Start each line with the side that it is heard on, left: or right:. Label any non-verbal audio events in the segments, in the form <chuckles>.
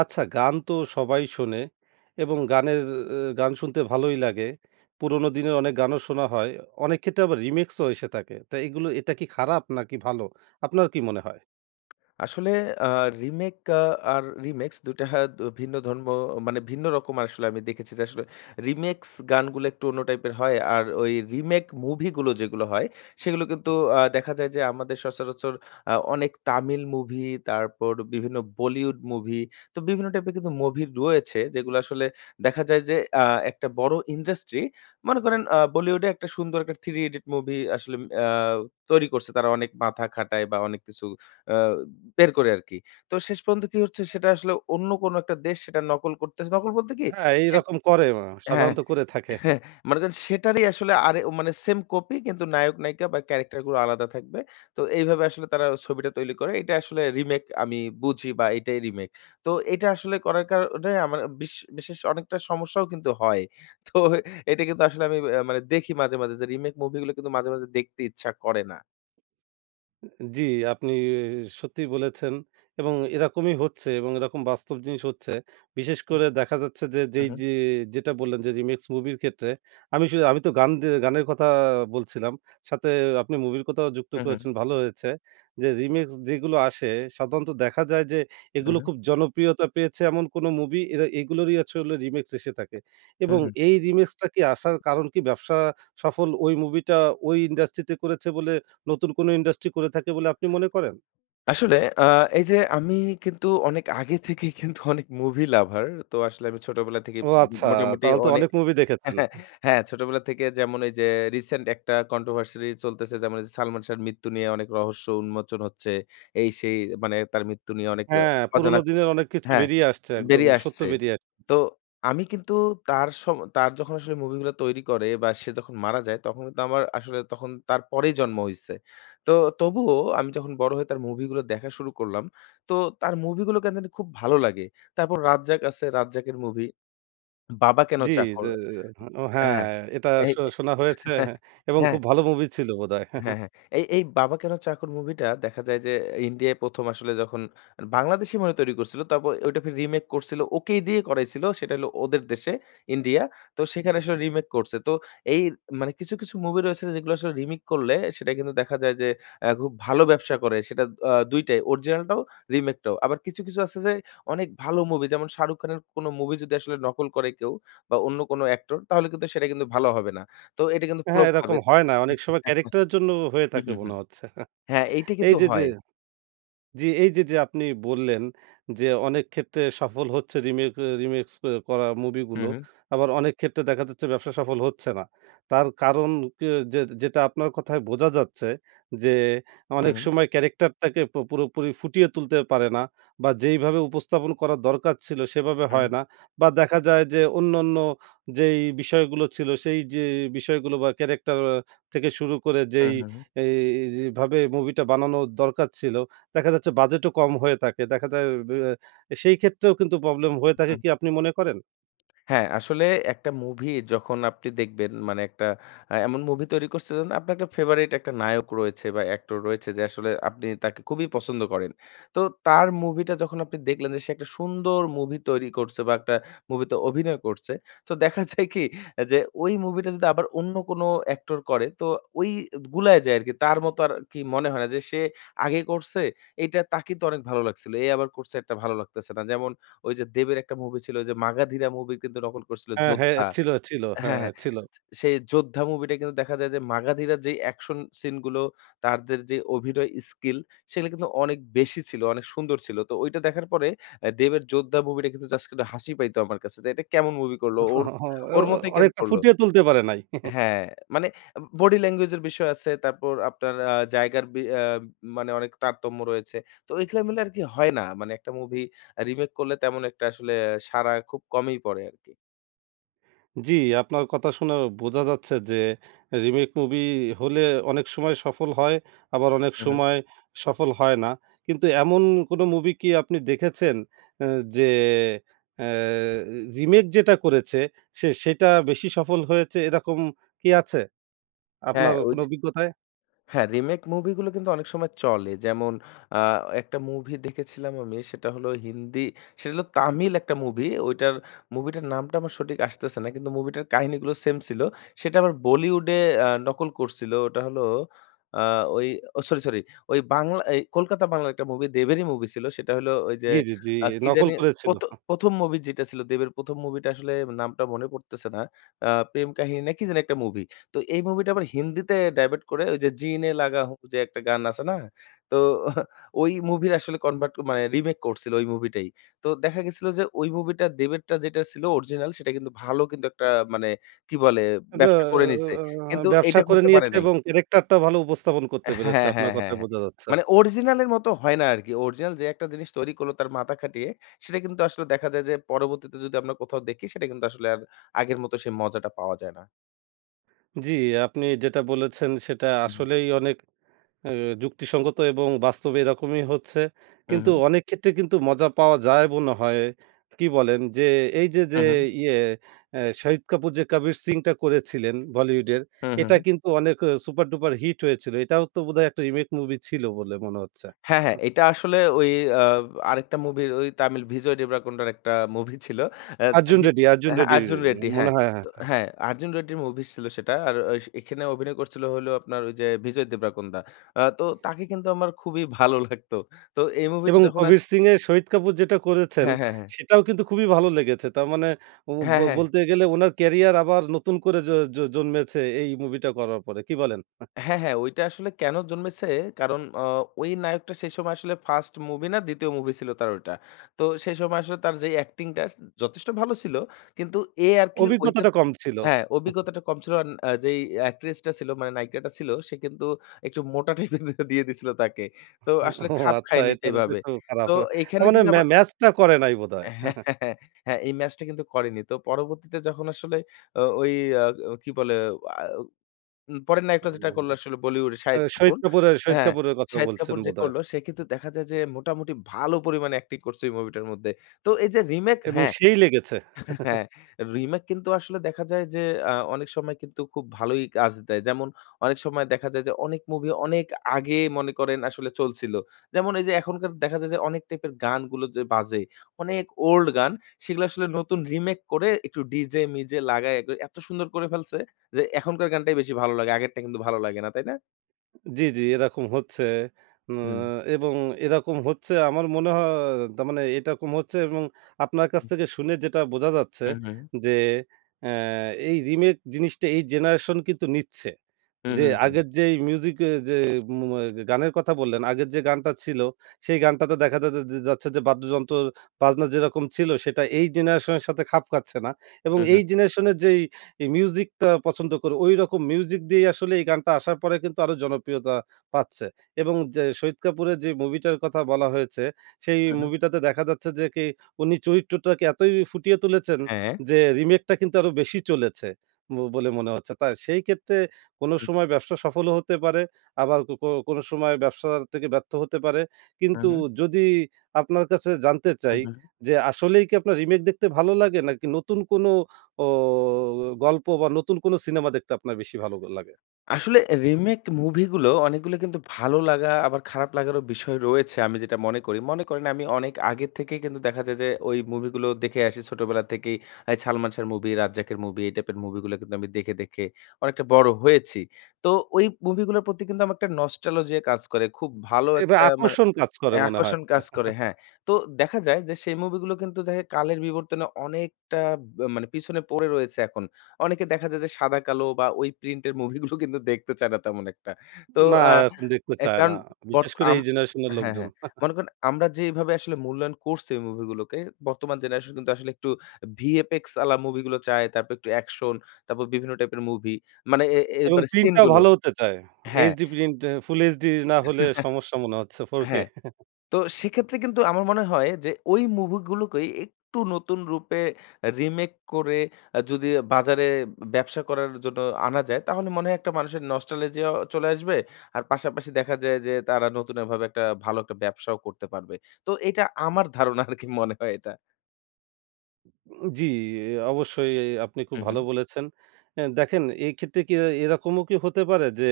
right: আচ্ছা গান তো সবাই শোনে এবং গানের এ এ গান শুনতে ভালোই লাগে। পুরনো দিনে অনেক গানও শোনা হয়। অনেক ক্ষেত্রে আবার রিমিক্সও এসে থাকে। তা এগুলো এটা কি খারাপ নাকি ভালো? আপনার কি মনে হয়?
left: আসলে আ রিমেক আ আর রিমিক্স <scoffs> ২ টা হা দ ভিন্ন ধর্ম মানে ভিন্ন রকম আসলে আমি দেখেছি যে, আসলে রিমিক্স গানগুলো একটু অন্য টাইপের হয়। আর ওই রিমেক মুভিগুলো যেগুলো হয়, সেইগুলো কিন্তু আ দেখা যায় যে, আমাদের সচরাচর আ অনেক তামিল মুভি, তারপর বিভিন্ন বলিউড মুভি, তো বিভিন্ন টাইপের কিন্তু মুভি রয়েছে। যেগুলো আসলে দেখা যায় যে আ একটা বড় ইন্ডাস্ট্রি। মনে করেন আ বলিউডে একটা সুন্দর একটা 'থ্রি ইডিয়েট' মুভি আসলে ম আ তৈরি করছে তারা অনেক মাথা খাটায় বা অনেক কিছু আ বের করে আরকি। তো শেষ পর্যন্ত কি হচ্ছে? সেটা আসলে অন্য কোন একটা দেশ সেটা নকল করতেছে নকল বলতে কি?
right: হ্যাঁ
left: সেট
right: এইরকম করে মা
left: হ্যাঁ
right: সাধারণত করে <scoffs> থাকে।
left: <chuckles> মনে করেন সেটারই আসলে আরে উম মানে সেম কপি কিন্তু নায়ক-নায়িকা বা, ক্যারেক্টারগুলো আলাদা থাকবে। তো এইভাবে আসলে তারা ছবিটা তৈরি করে। এইটা আসলে রিমেক আমি বুঝি বা, এইটাই রিমেক। তো এটা আসলে করার কারণে আমার বিশ বিশেষ অনেকটা সমস্যাও কিন্তু হয়। <scoffs> তো এইটা কিন্তু আসলে আমি আ মানে দেখি মাঝে, মাঝে যে, রিমেক মুভিগুলো কিন্তু মাঝে, মাঝে দেখতে ইচ্ছা করে না।
right: উ উ জি আপনি সত্যিই বলেছেন। এবং এরকমই হচ্ছে এবং এরকম বাস্তব জিনিস হচ্ছে। বিশেষ
left: হ্যা
right: করে দেখা যাচ্ছে যে
left: হুম,
right: যেই
left: হুম।
right: যে যেটা বললেন যে, রিমিক্স মুভির ক্ষেত্রে আমি শু আমি তো গান দে গানের কথা বলছিলাম। সাথে আপনি মুভির কথাও যুক্ত
left: হুম, হুম।
right: করেছেন ভালো হয়েছে। যে রিমিক্স যেইগুলো আসে, সাধারণত দেখা যায় যে
left: হুম,
right: এগুলো
left: হুম।
right: খুব জনপ্রিয়তা পেয়েছে এমন কোনো মুভি, এরা এগুলোরই হচ্ছে হলো রিমিক্স এসে থাকে।
left: হুম,
right: এবং
left: হুম।
right: এই রিমিক্সটা কি আসার কারণ কি ব্যবসা সফল ওই মুভিটা ওই ইন্ডাস্ট্রিতে করেছে বলে নতুন কোনো ইন্ডাস্ট্রি করে থাকে বলে আপনি মনে করেন?
left: আসলে আ এই যে আমি কিন্তু অনেক আগে থেকেই কিন্তু <scoffs> অনেক মুভি লাভার। তো আসলে আমি ছোটবেলা থেকেই
right: ও
left: উম
right: আচ্ছা!
left: উ মোটামুটি
right: তাহলে তো
left: অনে
right: অনেক মুভি দেখেছেন? হা
left: <chuckles> হ্যাঁ ছোটবেলা থেকে যেমন এই যে রিসেন্ট একটা controversy চলতেছে, যেমন ওই যে সালমান শাহর মৃত্যু নিয়ে অনেক রহস্য উন্মোচন হচ্ছে। এই-সেই মানে তার মৃত্যু নিয়ে অনেক অ
right: হ্যাঁ
left: অজানা
right: পুরোনো
left: ক
right: দিনের অনেক কিছু
left: হ্যাঁ
right: বেরিয়ে আসছে, একদম
left: বেরিয়ে
right: সত্য
left: আসছে।
right: বেরিয়ে আ
left: তো আমি কিন্তু তার সম তার যখন আসলে মুভিগুলা তৈরি করে বা সে যখন মারা যায় তখন কিন্তু আমার, আসলে তখন তার পরেই জন্ম হইছে। তো তবুও আমি যখন বড় হয়ে তার মুভিগুলো দেখা শুরু করলাম। তো তার মুভিগুলো কেন জানি খুব ভালো লাগে। তারপর রাজ্জাক আছে রাজ্জাকের মুভি। 'বাবা কেন
right: জি। জ্যা
left: চাকর'
right: আ ও হ্যাঁ,
left: হ্যাঁ
right: এটা
left: এই
right: আসলে
left: এ
right: শোনা হয়েছে হ্যাঁ
left: <chuckles>
right: এবং
left: হ্যাঁ
right: খুব ভালো মুভি ছিল বোধহয়।
left: হ্যাঁ,
right: <chuckles>
left: হ্যাঁ। এই এই 'বাবা কেন চাকর' মুভিটা দেখা যায় যে ইন্ডিয়ায় ১ম আসলে যখন বাংলাদেশই মনে হয় তৈরি করছিল। তারপরে ঐটাকে রিমেক করছিল। ওকেই দিয়ে করাইছিল, সেটা হলো ওদের দেশে, ইন্ডিয়া। তো সেখানে আসলে রিমেক করছে। তো এইর মানে কিছু, কিছু মুভি রয়েছে যেগুলা আসলে রিমেক করলে সেটা কিন্তু দেখা যায় যে অ্যা খুব ভালো ব্যবসা করে। সেটা আ ২ টাই। অরিজিনালটাও, রিমেকটাও। আবার কিছু, কিছু আছে যে অনেক ভালো মুভি। যেমন শাহরুখ খানের কোন মুভি যদি আসলে নকল করে কেউ বা অন্য কোন অ্যাক্টর তাহলে কিন্তু সেটা কিন্তু ভালো হবে না। তো এটা কিন্তু
right: হ্যাঁ
left: ফ্লপ
right: এরকম
left: খাবে তো
right: হয় না। অনেক সময়
left: <chuckles>
right: ক্যারেক্টারের জন্যও হয়ে
left: হু,
right: থাকে
left: হু, হু।
right: মনে হচ্ছে। <chuckles>
left: হ্যাঁ এইটা
right: এই
left: কিন্তু
right: যে, যে
left: হয়।
right: জি এই যে, যে আপনি বললেন যে অনেক ক্ষেত্রে সফল হচ্ছে রিমেক এ রিমিক্স অ্যা করা মুভি
left: হু,
right: গুলো।
left: হু।
right: আবার অনেক ক্ষেত্রে দেখা যাচ্ছে ব্যবসা সফল হচ্ছে না। তার কারণ কি যে যেটা আপনার কথায় বোঝা যাচ্ছে, যে
left: হু,
right: অনেক
left: হু।
right: সময় ক্যারেক্টারটাকে পু পুরোপুরি ফুটিয়ে তুলতে পারে না বা যেইভাবে উপস্থাপন করার দরকার ছিল সেভাবে
left: হু, হু।
right: হয় না। বা দেখা যায় যে অন্যান্য যেই বিষয়গুলো ছিল সেই যে বিষয়গুলো বা ক্যারেক্টার আ থেকে শুরু করে
left: হু,
right: যেই,
left: হু, হু।
right: এইজ ভাবে মুভিটা বানানোর দরকার ছিল, দেখা যাচ্ছে বাজেটও কম হয়ে থাকে। দেখা যায় বেয়া এ সেই ক্ষেত্রেও কিন্তু প্রবলেম হয়ে থাকে
left: হু।
right: কি আপনি মনে করেন?
left: হ্যাঁ, আসলে একটা মুভি যখন আপনি দেখবেন মানে একটা অ্যা এমন মুভি তৈরি করছে যেন আপনার একটা ফেভারিট একটা নায়ক রয়েছে বা অ্যাক্টর রয়েছে যে আসলে আপনি তাকে খুবই পছন্দ করেন। তো তার মুভিটা যখন আপনি দেখলেন যে সে একটা সুন্দর মুভি তৈরি করছে, বা একটা মুভিতে অভিনয় করছে। <scoffs> তো দেখা যায় কি অ্যা যে ওই মুভিটা যদি আবার অন্য কোন অ্যাক্টর করে তো ওই এদ গুলায় যায় আরকি। তার মতো আর কি মনে হয় না যে, "সে আগে করছে, এইটা তাকেই তো অনেক ভালো লাগছিল, এ আবার করছে এরটা ভালো লাগতেছে না।" যেমন ওই যে দেবের একটা মুভি ছিল ওই যে 'মাগাধীরা' মুভি কিন্তু নকল করছিল
right: হ্যাঁ, হে
left: 'যোদ্ধা'
right: ছিল, ছিল হ্যাঁ
left: হ্যাঁ, হ্যাঁ।
right: ছিল।
left: আছ সেই 'যোদ্ধা' মুভিটা কিন্তু দেখা যায় যে, 'মাগাধীরা' র যেই অ্যাকশন সিন গুলো, তারদের যে অভিনয় স্কিল, সেগুলা কিন্তু অনেক বেশি ছিল, অনেক সুন্দর ছিল। তো ঐটা দেখার পরে অ্যা দেবের 'যোদ্ধা' মুভিটা কিন্তু জাস্ট কিন্তু হাসি পাইতো আমার কাছে যে, "এটা কেমন মুভি করলো? ওর
right: <chuckles> ও ও
left: ওর মতই কেন
right: অনেকটা
left: করল?"
right: ফুটিয়ে তুলতে পারে নাই। <chuckles>
left: হ্যাঁ মানে এম বডি ল্যাঙ্গুয়েজ এর বিষয় আছে। তারপর আপনার আ জায়গার বি অ্যাম মানে অনেক তারতম্য রয়েছে। তো ঐখা মিলে আরকি হয় না। মানে একটা মুভি অ্যা রিমেক করলে তেমন একটা আসলে অ্যা সাড়া খুব কমই পড়ে আরকি।
right: জি, আপনার কথা শুনে বোঝা যাচ্ছে যে রিমেক মুভি হলে অনেক সময় সফল হয় আবার অনেক
left: মহুম।
right: সময় সফল হয় না। কিন্তু এমন কোনো মুভি কি আপনি দেখেছেন? অ্যা যে অ্যা রিমেক যেটা করেছে সে সেটা বেশি সফল হয়েছে এইরকম কি আছে
left: হ্যাঁ,
right: আপনার কোনো
left: ওইযে
right: অভিজ্ঞতায়?
left: হ্যাঁ, রিমেক মুভিগুলো কিন্তু অনেক সময় চলে। যেমন আ একটা মুভি দেখেছিলাম আমি। সেটা হলো হিন্দি, সেটা হলো তামিল একটা মুভি। ওইটার মুভিটার নামটা আমার সঠিক আসতেছে না। কিন্তু মুভিটার কাহিনীগুলো সেইম ছিল। সেটা আবার বলিউডে আ নকল করছিলো। ওটা হলো আ ওই ও সরি! সরি! ওই বাংলা এই কলকাতা বাংলার একটা মুভি, দেবেরই মুভি ছিল। সেইটা হলো ওইযে
right: জি, জি, জি।
left: আ কি
right: নকল
left: জানি?
right: করেছিলো।
left: প্রথ
right: হ্যাঁ।
left: প্রথম মুভি যেটা ছিল। দেবের ১ম মুভিটা আসলে নামটা মনে পড়তেছে না। আ প্রেম কাহিনী না কি জানি একটা মুভি। তো এই মুভিটা আবার হিন্দিতে ডাইভার্ট করে ওইযে জি নে লাগাহু যে একটা গান আছে না? তো <scoffs> ওই মুভির আসলে ডাইভার্ট মানে রিমেক করছিল ওই মুভিটাই। তো দেখা গেছিলো যে ওই মুভিটা দেবেরটা যেটা ছিল অরিজিনাল সেটা কিন্তু ভালো, কিন্তু একটা মানে কি বলে?
right: দা
left: ব্যবসা করে নিছে। কিন্তু
right: ব্যবসা
left: এইটা
right: করে
left: করতে পারে
right: নিয়েছে
left: নাই।
right: এবং ক্যারেক্টারটাও ভালো উপস্থাপন করতে পেরেছে।
left: হ্যাঁ,
right: আপনার
left: হ্যাঁ, হ্যাঁ,
right: কথায়
left: হ্যাঁ।
right: বোঝা যাচ্ছে।
left: মানে অরজিনাল এর মতো হয় না আরকি। অরজিনাল যে একটা জিনিস তৈরি করলো তার মাথা খাটিয়ে সেইটা কিন্তু আসলে দেখা যায় যে পরবর্তীতে যদি আমরা কোথাও দেখি, সেইটা কিন্তু আসলে আর আগের মতো সেই মজাটা পাওয়া যায় না।
right: জি আপনি যেটা বলেছেন সেটা
left: উহুম।
right: আসলেই অনেক আ যুক্তিসঙ্গত এবং বাস্তবে এরকমই হচ্ছে।
left: হ্যাঁ,
right: কিন্তু
left: হ্যাঁ।
right: অনেক ক্ষেত্রে কিন্তু মজা পাওয়া যায় মনে হয়, কী বলেন? যে এইযে যে
left: হ্যাঁ, হ্যাঁ।
right: ইয়ে আ শাহিদ কাপুর যে 'কাবির সিং' টা করেছিলেন বলিউডের
left: হ্যাঁ, হ্যাঁ,
right: এটা
left: হ্যাঁ।
right: কিন্তু অনেক অ সুপার-ডুপার হিট হয়েছিল। এটাও তো বোধহয় একটা রিমেক মুভি ছিল বলে মনে হচ্ছে।
left: হ্যাঁ, হ্যাঁ।
right: আ
left: এটা আসলে ওই আ আরেকটা মুভির ওই তামিল ভিজয় দেবরাকোন্ডার একটা মুভি ছিল। অ্যাজ
right: 'আর্জুন
left: আভি
right: রেড্ডি', 'আর্জুন
left: অ্যা হ্যাঁ
right: রেড্ডি'
left: 'আর্জুন রেড্ডি'
right: মনে
left: হ্যাঁ।
right: হয় হ্যাঁ,
left: তো
right: হ্যাঁ।
left: হ্যাঁ 'আর্জুন রেড্ডি' র মুভি ছিল সেটা। আর ঐস এখানে অভিনয় করছিলো হলো আপনার ওইযে ভিজয় দেবরাকোন্দা। আ তো তাকে কিন্তু আমার খুবই <scoffs> ভালো লাগতো। তো এই মুভি টা
right: এবং
left: যখন আস
right: 'কবীর সিং' এ শহিদ কাপুর যেটা করেছেন
left: হ্যাঁ, হ্যাঁ, হ্যাঁ।
right: সেটাও কিন্তু খুবই ভালো লেগেছে। তার মানে ও ব
left: হ্যাঁ, হ্যাঁ।
right: বলতে গেলে উনার ক্যারিয়ার আবার নতুন করে জ জ জন্মেছে এই মুভিটা করার পরে। কি বলেন? আ
left: হ্যাঁ, হ্যাঁ। ঐটা আসলে কেনো জন্মেছে, কারণ অ ওই নায়কটা সেই সময় আসলে ফাস্ট মুভি না ২য় মুভি ছিল তার ঐটা। তো সেই সময় আসলে তার যেই acting টাছ উম যথেষ্ট ভালো ছিল। কিন্তু এ আরকি ঐটা
right: অভিজ্ঞতাটা কম ছিল।
left: হ্যাঁ,
right: <chuckles>
left: অভিজ্ঞতাটা কম ছিল আন আ যেই অ্যাকট্রেসটা ছিল মানে নায়িকাটা ছিল সে কিন্তু একটু মোটা <scoffs> টাইপের দিয়ে দিছিলো তাকে। তো
right: হা
left: আসলে
right: ওহ!
left: খাপ
right: আচ্ছা
left: খায়নি
right: এটা যদিও
left: সেভাবে।
right: একটু
left: তো
right: খারাপ।
left: এইখানে
right: তারমানে
left: যদি
right: ম্যা
left: আবার
right: ম্যাচটা করে নাই বোধহয়। <chuckles>
left: <chuckles> হ্যাঁ, এই ম্যাচটা কিন্তু করেনি। তো পরবর্তীতে যখন আসলে ও ঐ আ ও কি বলে আও উম পরের নায়কটা যেটা
right: অন্যান্য।
left: করলো আসলে বলিউডের
right: এ্যা
left: শাহিদ কাপুর।
right: শহিদ কাপুরের শহিদ
left: হ্যাঁ,
right: কাপুরের কথা
left: শাহিদ
right: বলছেন
left: কাপুর যে
right: বোধহয়।
left: করলো সে কিন্তু দেখা যায় যে মোটামুটি ভালো পরিমাণে acting করছে ওই মুভিটার মধ্যে। তো এই যে রিমেক
right: এবং
left: হ্যাঁ।
right: সেই লেগেছে।
left: <chuckles>
right: <chuckles>
left: হ্যাঁ, রিমেক কিন্তু আসলে দেখা যায় যে আ অনেক সময় কিন্তু খুব ভালোই কাজ দেয়। যেমন অনেক সময় দেখা যায় যে, অনেক মুভি অনেক আগে মনে করেন আসলে চলছিলো। যেমন এইযে এখনকার দেখা যায় যে অনেক টাইপের গানগুলো যে বাজে, অনেক old গান, সেগুলো আসলে নতুন রিমেক করে একটু ডিজে-মিজে লাগায়ে ক এত সুন্দর করে ফেলছে যে এখনকার গানটাই বেশি ভালো লাগে। আগেরটা কিন্তু ভালো লাগে না। তাই না?
right: জি, জি। এরকম হচ্ছে। উ
left: হুম।
right: এবং এরকম হচ্ছে আমার মনে হ তার মানে এটা কম হচ্ছে এবং আপনার কাছ
left: হুম।
right: থেকে শুনে যেটা বোঝা যাচ্ছে
left: হু, হু।
right: যে অ্যা এই রিমেক জিনিসটা এই জেনারেশন কিন্তু নিচ্ছে।
left: হু,
right: যে
left: হু, হু।
right: আগের যেই মিউজিক এ যে মু অ্যা গানের কথা বললেন আগের যে গানটা ছিলো সেই গানটাতে দেখা যা যাচ্ছে যে, বাদ্যযন্ত্র বাজনা যেরকম ছিল সেটা এই জেনারেশনের সাথে খাপ খাচ্ছে না। এবং
left: হু, হু।
right: এই জেনারেশনের যেই মিউজিকটা পছন্দ করে ঐরকম মিউজিক দিয়েই আসলে এই গানটা আসার পরে কিন্তু আরও জনপ্রিয়তা পাচ্ছে। এবং জা শহীদ কাপুরের যে মুভিটার কথা বলা হয়েছে সেই
left: হ্যাঁ, হ্যাঁ।
right: মুভিটাতে দেখা যাচ্ছে যে, কি উনি চরিত্রটাকে এতই ফুটিয়ে তুলেছেন
left: হ্যাঁ।
right: যে রিমেকটা কিন্তু আরো বেশি চলেছে ব বলে মনে হচ্ছে। তা সেই ক্ষেত্রে কোনো
left: হু।
right: সময় ব্যবসা সফলও হতে পারে আবার কো কোনো সময় ব্যবসা থেকে ব্যর্থ হতে পারে।
left: হুম,
right: কিন্তু
left: হুম।
right: যদি আপনার কাছে জানতে
left: হু,
right: চাই
left: হু।
right: যে আসলেই কি আপনার রিমেক দেখতে ভালো লাগে? নাকি নতুন কোনো ও গল্প বা নতুন কোনো সিনেমা দেখতে আপনার বেশি ভালো লাগে?
left: আসলে রিমেক মুভি গুলো অনেক গুলো কিন্তু ভালো লাগা আবার খারাপ লাগার বিষয় রয়েছে। আমি যেটা মনে করি। মনে করেন আমি অনেক আগে থেকেই কিন্তু দেখা যায় যে ওই মুভি গুলো দেখে আসি ছোটবেলা থেকেই। এই সালমান শাহ্‌র মুভি, রাজ্জাকের মুভি এই টাইপের মুভি গুলা কিন্তু আমি দেখে, দেখে অনেকটা বড় হয়েছি। তো ওই মুভি গুলার প্রতি কিন্তু আমার একটা নস্টালজিয়া কাজ করে। খুব ভালো
right: এবা
left: একটা মানে
right: আকর্ষণ কাজ করে
left: অ্যা
right: মনে হয়।
left: আকর্ষণ কাজ করে
right: <laughs>
left: হ্যাঁ। তো দেখা যায় যে, সেই মুভিগুলো কিন্তু দেখে কালের বিবর্তনে অনেকটা ব মানে পিছনে পড়ে রয়েছে এখন। অনেকে দেখা যায় যে, সাদা কালো বা ওই প্রিন্টের মুভি গুলো কিন্তু দেখতে চায় না তেমন একটা। তো
right: না
left: আ
right: এরকম দেখতে
left: অ্যা
right: চায় না।
left: কারণ
right: বিশেষ
left: বর্ত
right: করে
left: আম
right: এই জেনারেশনের
left: হ্যাঁ,
right: লোকজন।
left: হ্যাঁ।
right: <scoffs>
left: মনে করেন আমরা যেইভাবে আসলে মূল্যায়ন করছি ওই মুভিগুলোকে বর্তমান জেনারেশন কিন্তু আসলে একটু VFX আলা মুভি গুলো চায়। তারপর একটু অ্যাকশন তারপর বিভিন্ন টাইপের মুভি। মানে এ এ
right: এবং
left: এবারে
right: প্রিন্ট
left: সিন
right: টাও
left: গুলো
right: ভালো হতে চায়।
left: হ্যাঁ।
right: HD Print Full HD না হলে
left: <laughs>
right: সমস্যা মনে হচ্ছে 4K।
left: হ্যাঁ,
right: <scoffs>
left: তো সেক্ষেত্রে কিন্তু আমার মনে হয় যে ওই মুভি গুলোকেই একটু নতুন রূপে রিমেক করে এ যদি বাজারে ব্যবসা করার জন্য আনা যায়। তাহলে মনে হয় একটা মানুষের নস্টালজিয়াও চলে আসবে। আর পাশাপাশি দেখা যায় যে, তারা নতুনভাবে একটা ভালো একটা ব্যবসাও করতে পারবে। তো এটা আমার ধারণা আর কি মনে হয় এটা?
right: উ জি, ই অবশ্যই। ই আপনি খুব
left: উহুম।
right: ভালো বলেছেন। অ্যা দেখেন এইক্ষেত্রে কি এই এইরকমও কি হতে পারে? যে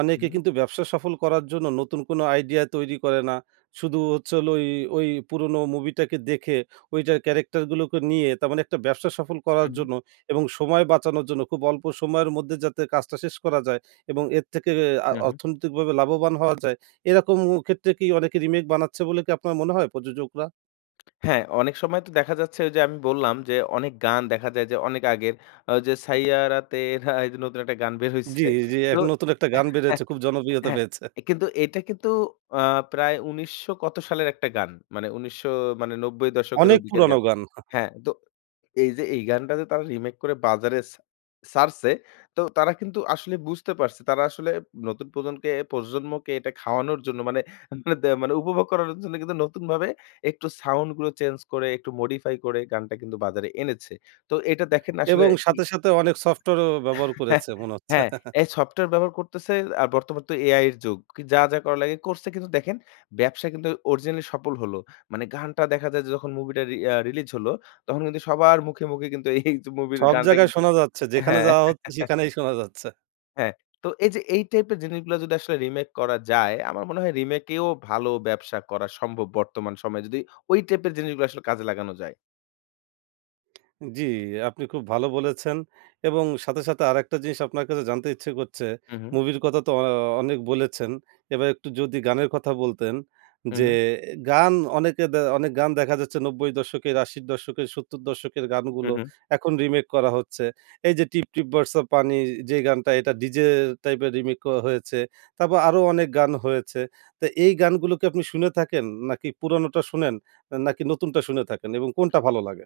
right: অনেকে
left: হুম।
right: কিন্তু ব্যবসা সফল করার জন্য নতুন কোন আইডিয়া তৈরি করে না। শুধু হচ্ছে হলো ওই ওই পুরোনো মুভিটাকে দেখে, ওইটা ক্যারেক্টারগুলোকে নিয়ে, তার মানে একটা ব্যবসা সফল করার
left: হুম।
right: জন্য এবং সময় বাঁচানোর জন্য খুব অল্প সময়ের মধ্যে যাতে কাজটা শেষ করা যায় এবং এর থেকে এ আ
left: উহুম।
right: অর্থনৈতিকভাবে লাভবান হওয়া যায়, এইরকম উ ক্ষেত্রে কি অনেকে রিমেক বানাচ্ছে বলে কি আপনার মনে হয় প্রযোজকরা?
left: হ্যাঁ, অনেক সময় তো দেখা যাচ্ছে, ওইযে আমি বললাম যে অনেক গান দেখা যায় যে অনেক আগের আ যে "সাইয়ারা তেরা" এইযে নতুন একটা গান বের হইছে।
right: জি, জি। এক নতুন একটা গান বেরিয়েছে।
left: <laughs>
right: খুব জনপ্রিয়তা
left: হ্যাঁ,
right: পেয়েছে।
left: কিন্তু এটা কিন্তু আ প্রায় ১৯০০ কত সালের একটা গান। মানে ১৯০০ মানে ৯০ দশকের,
right: অনেক
left: ওইদিকের
right: পুরানো
left: গান।
right: গান। <chuckles>
left: হ্যাঁ? তো এইযে এই গানটা যে তারা রিমেক করে বাজারে ছা ছাড়ছে, তো তারা কিন্তু আসলে বুঝতে পারছে। তারা আসলে নতুন প্রজনকে প্রজন্মকে এটা খাওয়ানোর জন্য মানে দে মানে উপভোগ করানোর জন্য কিন্তু নতুনভাবে একটু সাউন্ডগুলো চেঞ্জ করে, একটু modify করে গানটা কিন্তু বাজারে এনেছে। তো এইটা দেখেন আসলে
right: এবং
left: কি
right: সাথে, সাথে অনেক সফটওয়্যারও
left: উ
right: ব্যবহার করেছে,
left: <chuckles>
right: মনে হচ্ছে।
left: হ্যাঁ,
right: <chuckles>
left: এই সফটওয়্যার ব্যবহার করতেছে আর বর্তমান তো AI এর যুগ। কি যা, যা করা লাগে, করছে। কিন্তু দেখেন, ব্যবসা কিন্তু অরিজিনালি সফল হলো। মানে গানটা দেখা যায় যে যখন মুভিটা রি আ রিলিজ হলো, তখন কিন্তু সবার মুখে, মুখে কিন্তু এইযে মুভির
right: সব
left: গানটা
right: জায়গায়
left: কিন্তু
right: শোনা যাচ্ছে। যেখানে
left: হ্যাঁ।
right: যাওয়া হচ্ছে,
left: <chuckles>
right: সেখানেই শোনা যাচ্ছে।
left: হ্যাঁ। তো এইযে এই টাইপের জিনিসগুলা যদি আসলে রিমেক করা যায়, আমার মনে হয় রিমেকেও ভালো ব্যবসা করা সম্ভব বর্তমান সময়ে। যদি ওই টাইপের জিনিসগুলো আসলে কাজে লাগানো যায়।
right: অ্যা জি আপনি খুব ভালো বলেছেন। এবং সাথে, সাথে আরেকটা জিনিস আপনার কাছে জানতে ইচ্ছে করছে।
left: হুম, হুম।
right: মুভির কথা তো অ অনেক বলেছেন। এবার একটু যদি গানের কথা বলতেন।
left: হুম,
right: যে
left: হুম।
right: এ গান অনেকে দে অনে গান দেখা যাচ্ছে ৯০-এর দশক এর ৮০-র দশক এর, ৭০-এর দশক এর গানগুলো
left: হুম, হুম।
right: এখন রিমেক করা হচ্ছে। এইযে 'টিপটিপ বরছা পানি' যেই গানটা, এটা ডিজে টাইপের রিমেকও হয়েছে। তারপর আরো অনেক গান হয়েছে। তা এই গানগুলো কি আপনি শুনে থাকেন? নাকি পুরানোটা শুনেন? আ নাকি নতুনটা শুনে থাকেন এবং কোনটা ভালো লাগে?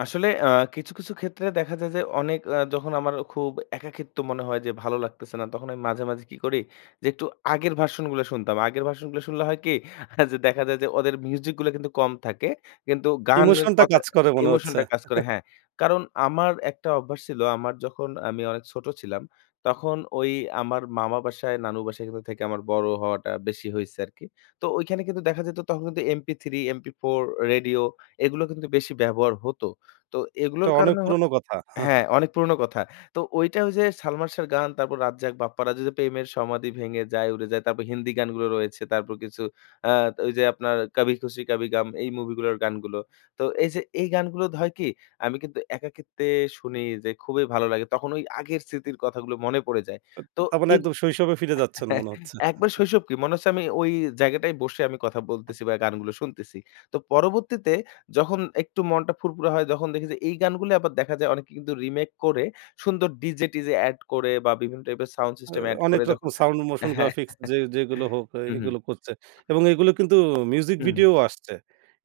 left: আসলে আ কিছু, কিছু ক্ষেত্রে দেখা যায় যে, অনেক অ্যা যখন আমারও খুব একাকিত্ব মনে হয়, যে ভালো লাগতেছে না। তখন আমি মাঝে, মাঝে কি করি? যে একটু আগের ভার্সন গুলা শুনতাম। আগের ভার্সন গুলা শুনলে হয় কি? <scoffs> আ যে দেখা যায় যে, ওদের মিউজিকগুলো কিন্তু কম থাকে। কিন্তু গানের
right: ইমোশনটা
left: কথা
right: কাজ করে মনে হচ্ছে।
left: ইমোশনটা কাজ করে
right: <chuckles>
left: হ্যাঁ। কারণ, আমার একটা অভ্যাস ছিলো, আমার যখন আমি অনেক ছোট ছিলাম। তখন ঐ আমার মামা বাসায়, নানু বাসায় কিন্তু থেকে আমার বড় হওয়াটা বেশি হইছে আরকি। তো ঐখানে কিন্তু দেখা যেত তখন কিন্তু MP3, MP4, রেডিও এগুলো কিন্তু বেশি ব্যবহার হতো। তো
right: টা
left: এগুলোর
right: অনেক
left: কারণে হ
right: পুরোনো কথা।
left: হ্যাঁ,
right: <chuckles>
left: অনেক পুরনো কথা। তো ঐটা ঐযে, সালমান শাহর গান, তারপর রাজ্জাক, বাপ্পারাজের যে 'প্রেমের সমাধি ভেঙে যায়, উড়ে যায়।' তারপর হিন্দি গানগুলো রয়েছে। তারপর কিছু আত ওইযে আপনার 'কাভি খুশি কাভি গাম' এই মুভিগুলোর গানগুলো। তো এইযে এই গানগুলো দ হয় কি? আমি কিন্তু একাকিত্বে শুনেই যাই, খুবই ভালো লাগে। তখন ওই আগের স্মৃতির কথাগুলো মনে পড়ে যায়।
right: আব
left: তো
right: তার মানে
left: এই
right: একদম শৈশবে ফিরে যাচ্ছেন মনে
left: <chuckles>
right: হচ্ছে।
left: একবার
right: <chuckles>
left: শৈশব কী মনে হচ্ছে, আমি ওই জায়গাটায় বসে আমি কথা বলতেছি বা, গানগুলো শুনতেছি। তো পরবর্তীতে যখন একটু মনটা ফুরফুরা হয়, তখন দেখি যে এই গানগুলোই আবার দেখা যায় অনেকে কিন্তু রিমেক করে, সুন্দর ডিজে-টিজে এড করে বা, বিভিন্ন টাইপের সাউন্ড
right: আ
left: সিস্টেম এড
right: অনেক
left: করে
right: রকম
left: যখন
right: সাউন্ড,
left: অ্যা হ্যাঁ
right: motion-graphics যে যেগুলো
left: <chuckles>
right: হোক, আ
left: হুম, হুম।
right: এগুলো করছে এবং এগুলো কিন্তু মিউজিক
left: হুম, হুম।
right: ভিডিও আসছে।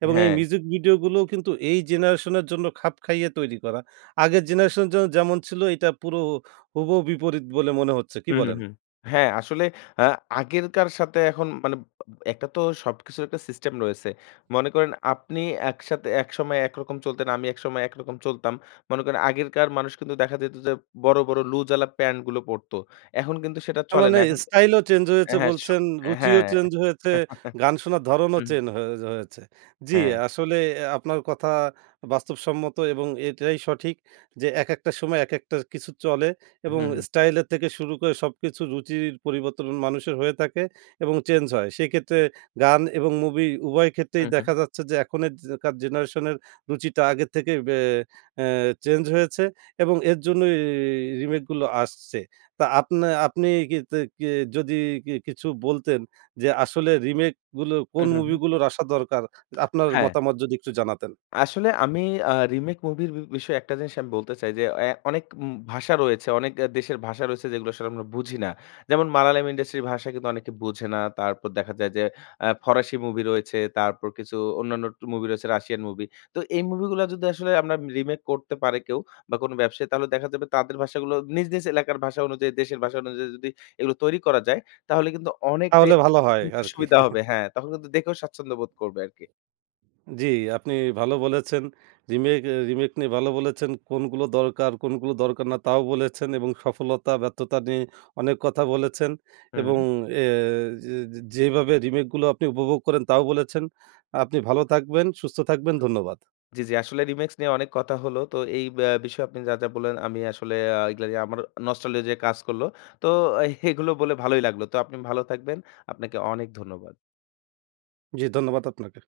right: এবং এই
left: হ্যাঁ।
right: মিউজিক ভিডিও গুলোও কিন্তু এই জেনারেশনের জন্য খাপ খাইয়ে তৈরি করা। আগের জেনারেশনের জন্য যেমন ছিলো, এইটা পুরো ও হুবহু বিপরীত বলে মনে হচ্ছে। কি
left: হুম, হুম,
right: বলেন?
left: হুম। হ্যাঁ আসলে আ আগেরকার সাথে এখন বানে আব একটা তো সবকিছুর একটা সিস্টেম রয়েছে। মনে করেন আপনি একসাথে একসময় একরকম চলতেন, আমি একসময় একরকম চলতাম। মনে করেন আগেরকার মানুষ কিন্তু দেখা যেত যে বড়, বড় লুজ-ওয়ালা প্যান্টগুলো পরতো। এখন কিন্তু সেটা
right: তার
left: চলে
right: মানে
left: না। এখন
right: স্টাইলও চেঞ্জ
left: এ
right: হয়েছে
left: হ্যাঁ স
right: বলছেন, রুচিও
left: হ্যাঁ
right: চেঞ্জ হয়েছে,
left: <chuckles>
right: গান শোনার ধরনও
left: উ-হুম।
right: চেন হোজ হয়েছে। জি।
left: হ্যাঁ।
right: আসলে আপনার কথা বাস্তবসম্মত এবং এটাই সঠিক, যে একেকটা সময় একেকটা কিছু চলে এবং
left: হুম, হুম।
right: স্টাইলের থেকে শুরু করে, সবকিছু রুচির পরিবর্তন মানুষের হয়ে থাকে এবং চেঞ্জ হয়। সেইক্ষেত্রে গান এবং মুভি উভয় ক্ষেত্রেই
left: হুম, হুম।
right: দেখা যাচ্ছে যে, এখনের যে কার জেনারেশনের রুচিটা আগে থেকে, বে অ্যা চেঞ্জ হয়েছে এবং এর জন্যই রিমেকগুলো আসছে। তা আপনে আপনি কিতে কি যদি কি কিছু বলতেন, যে আসলে রিমেকগুলো কোন
left: হুম, হুম, হুম।
right: মুভিগুলোর আসা দরকার? আপনার
left: হ্যাঁ।
right: মতামত যদি একটু জানাতেন।
left: আসলে আমি আ রিমেক মুভির বি বিষয়ে একটা জিনিস আমি বলতে চাই যে অ্যা অনেক উম ভাষা রয়েছে, অনেক অ্যা দেশের ভাষা রয়েছে, যেগুলো আসলে আমরা বুঝি না। যেমন মালয়ালম ইন্ডাস্ট্রির ভাষা কিন্তু অনেকে বুঝে না। তারপর দেখা যায়, যে অ্যা ফরাসি মুভি রয়েছে, তারপর কিছু অন্যান্য টু মুভি রয়েছে, রাশিয়ান মুভি। তো এই মুভিগুলা, যদি আসলে আমরা রিমেক করতে পারে কেউ বা, কোনো ব্যবসায়ী, তাহলে দেখা যাবে তাদের ভাষাগুলো নিজ, নিজ এলাকার ভাষা অনুযায়ী, দেশের ভাষা অনুযায়ী যদি এগুলো তৈরি করা যায়, তাহলে কিন্তু অনেকটাই
right: তাহলে ভালো হয়
left: উ
right: আরকি।
left: সুবিধা
right: <chuckles>
left: হবে, হ্যাঁ? তাহলে কিন্তু দেখেও স্বাচ্ছন্দ্য বোধ করবে আরকি।
right: জি আপনি ভালো বলেছেন। রিমেক এ রিমেক নিয়ে ভালো বলেছেন। কোনগুলো দরকার, কোনগুলো দরকার না, তাও বলেছেন এবং সফলতা, ব্যর্থতা নিয়ে অনেক কথা বলেছেন। এবং
left: উম-হুম।
right: এ যে যে যেভাবে রিমেকগুলো আপনি উপভোগ করেন, তাও বলেছেন। আপনি ভালো থাকবেন, সুস্থ থাকবেন। ধন্যবাদ।
left: জি, জি আসলে রিমিক্স নিয়ে অনেক কথা হলো। তো এই ব্যা বিষয়ে আপনি যা, যা বললেন আমি আসলে আ এইগুলা নিয়ে আমারও নস্টালজিয়া কাজ করলো। তো আই <scoffs> এগুলো বলে ভালোই লাগলো। তো আপনি ভালো থাকবেন। আপনাকে অনেক ধন্যবাদ।
right: জি ধন্যবাদ আপনাকে।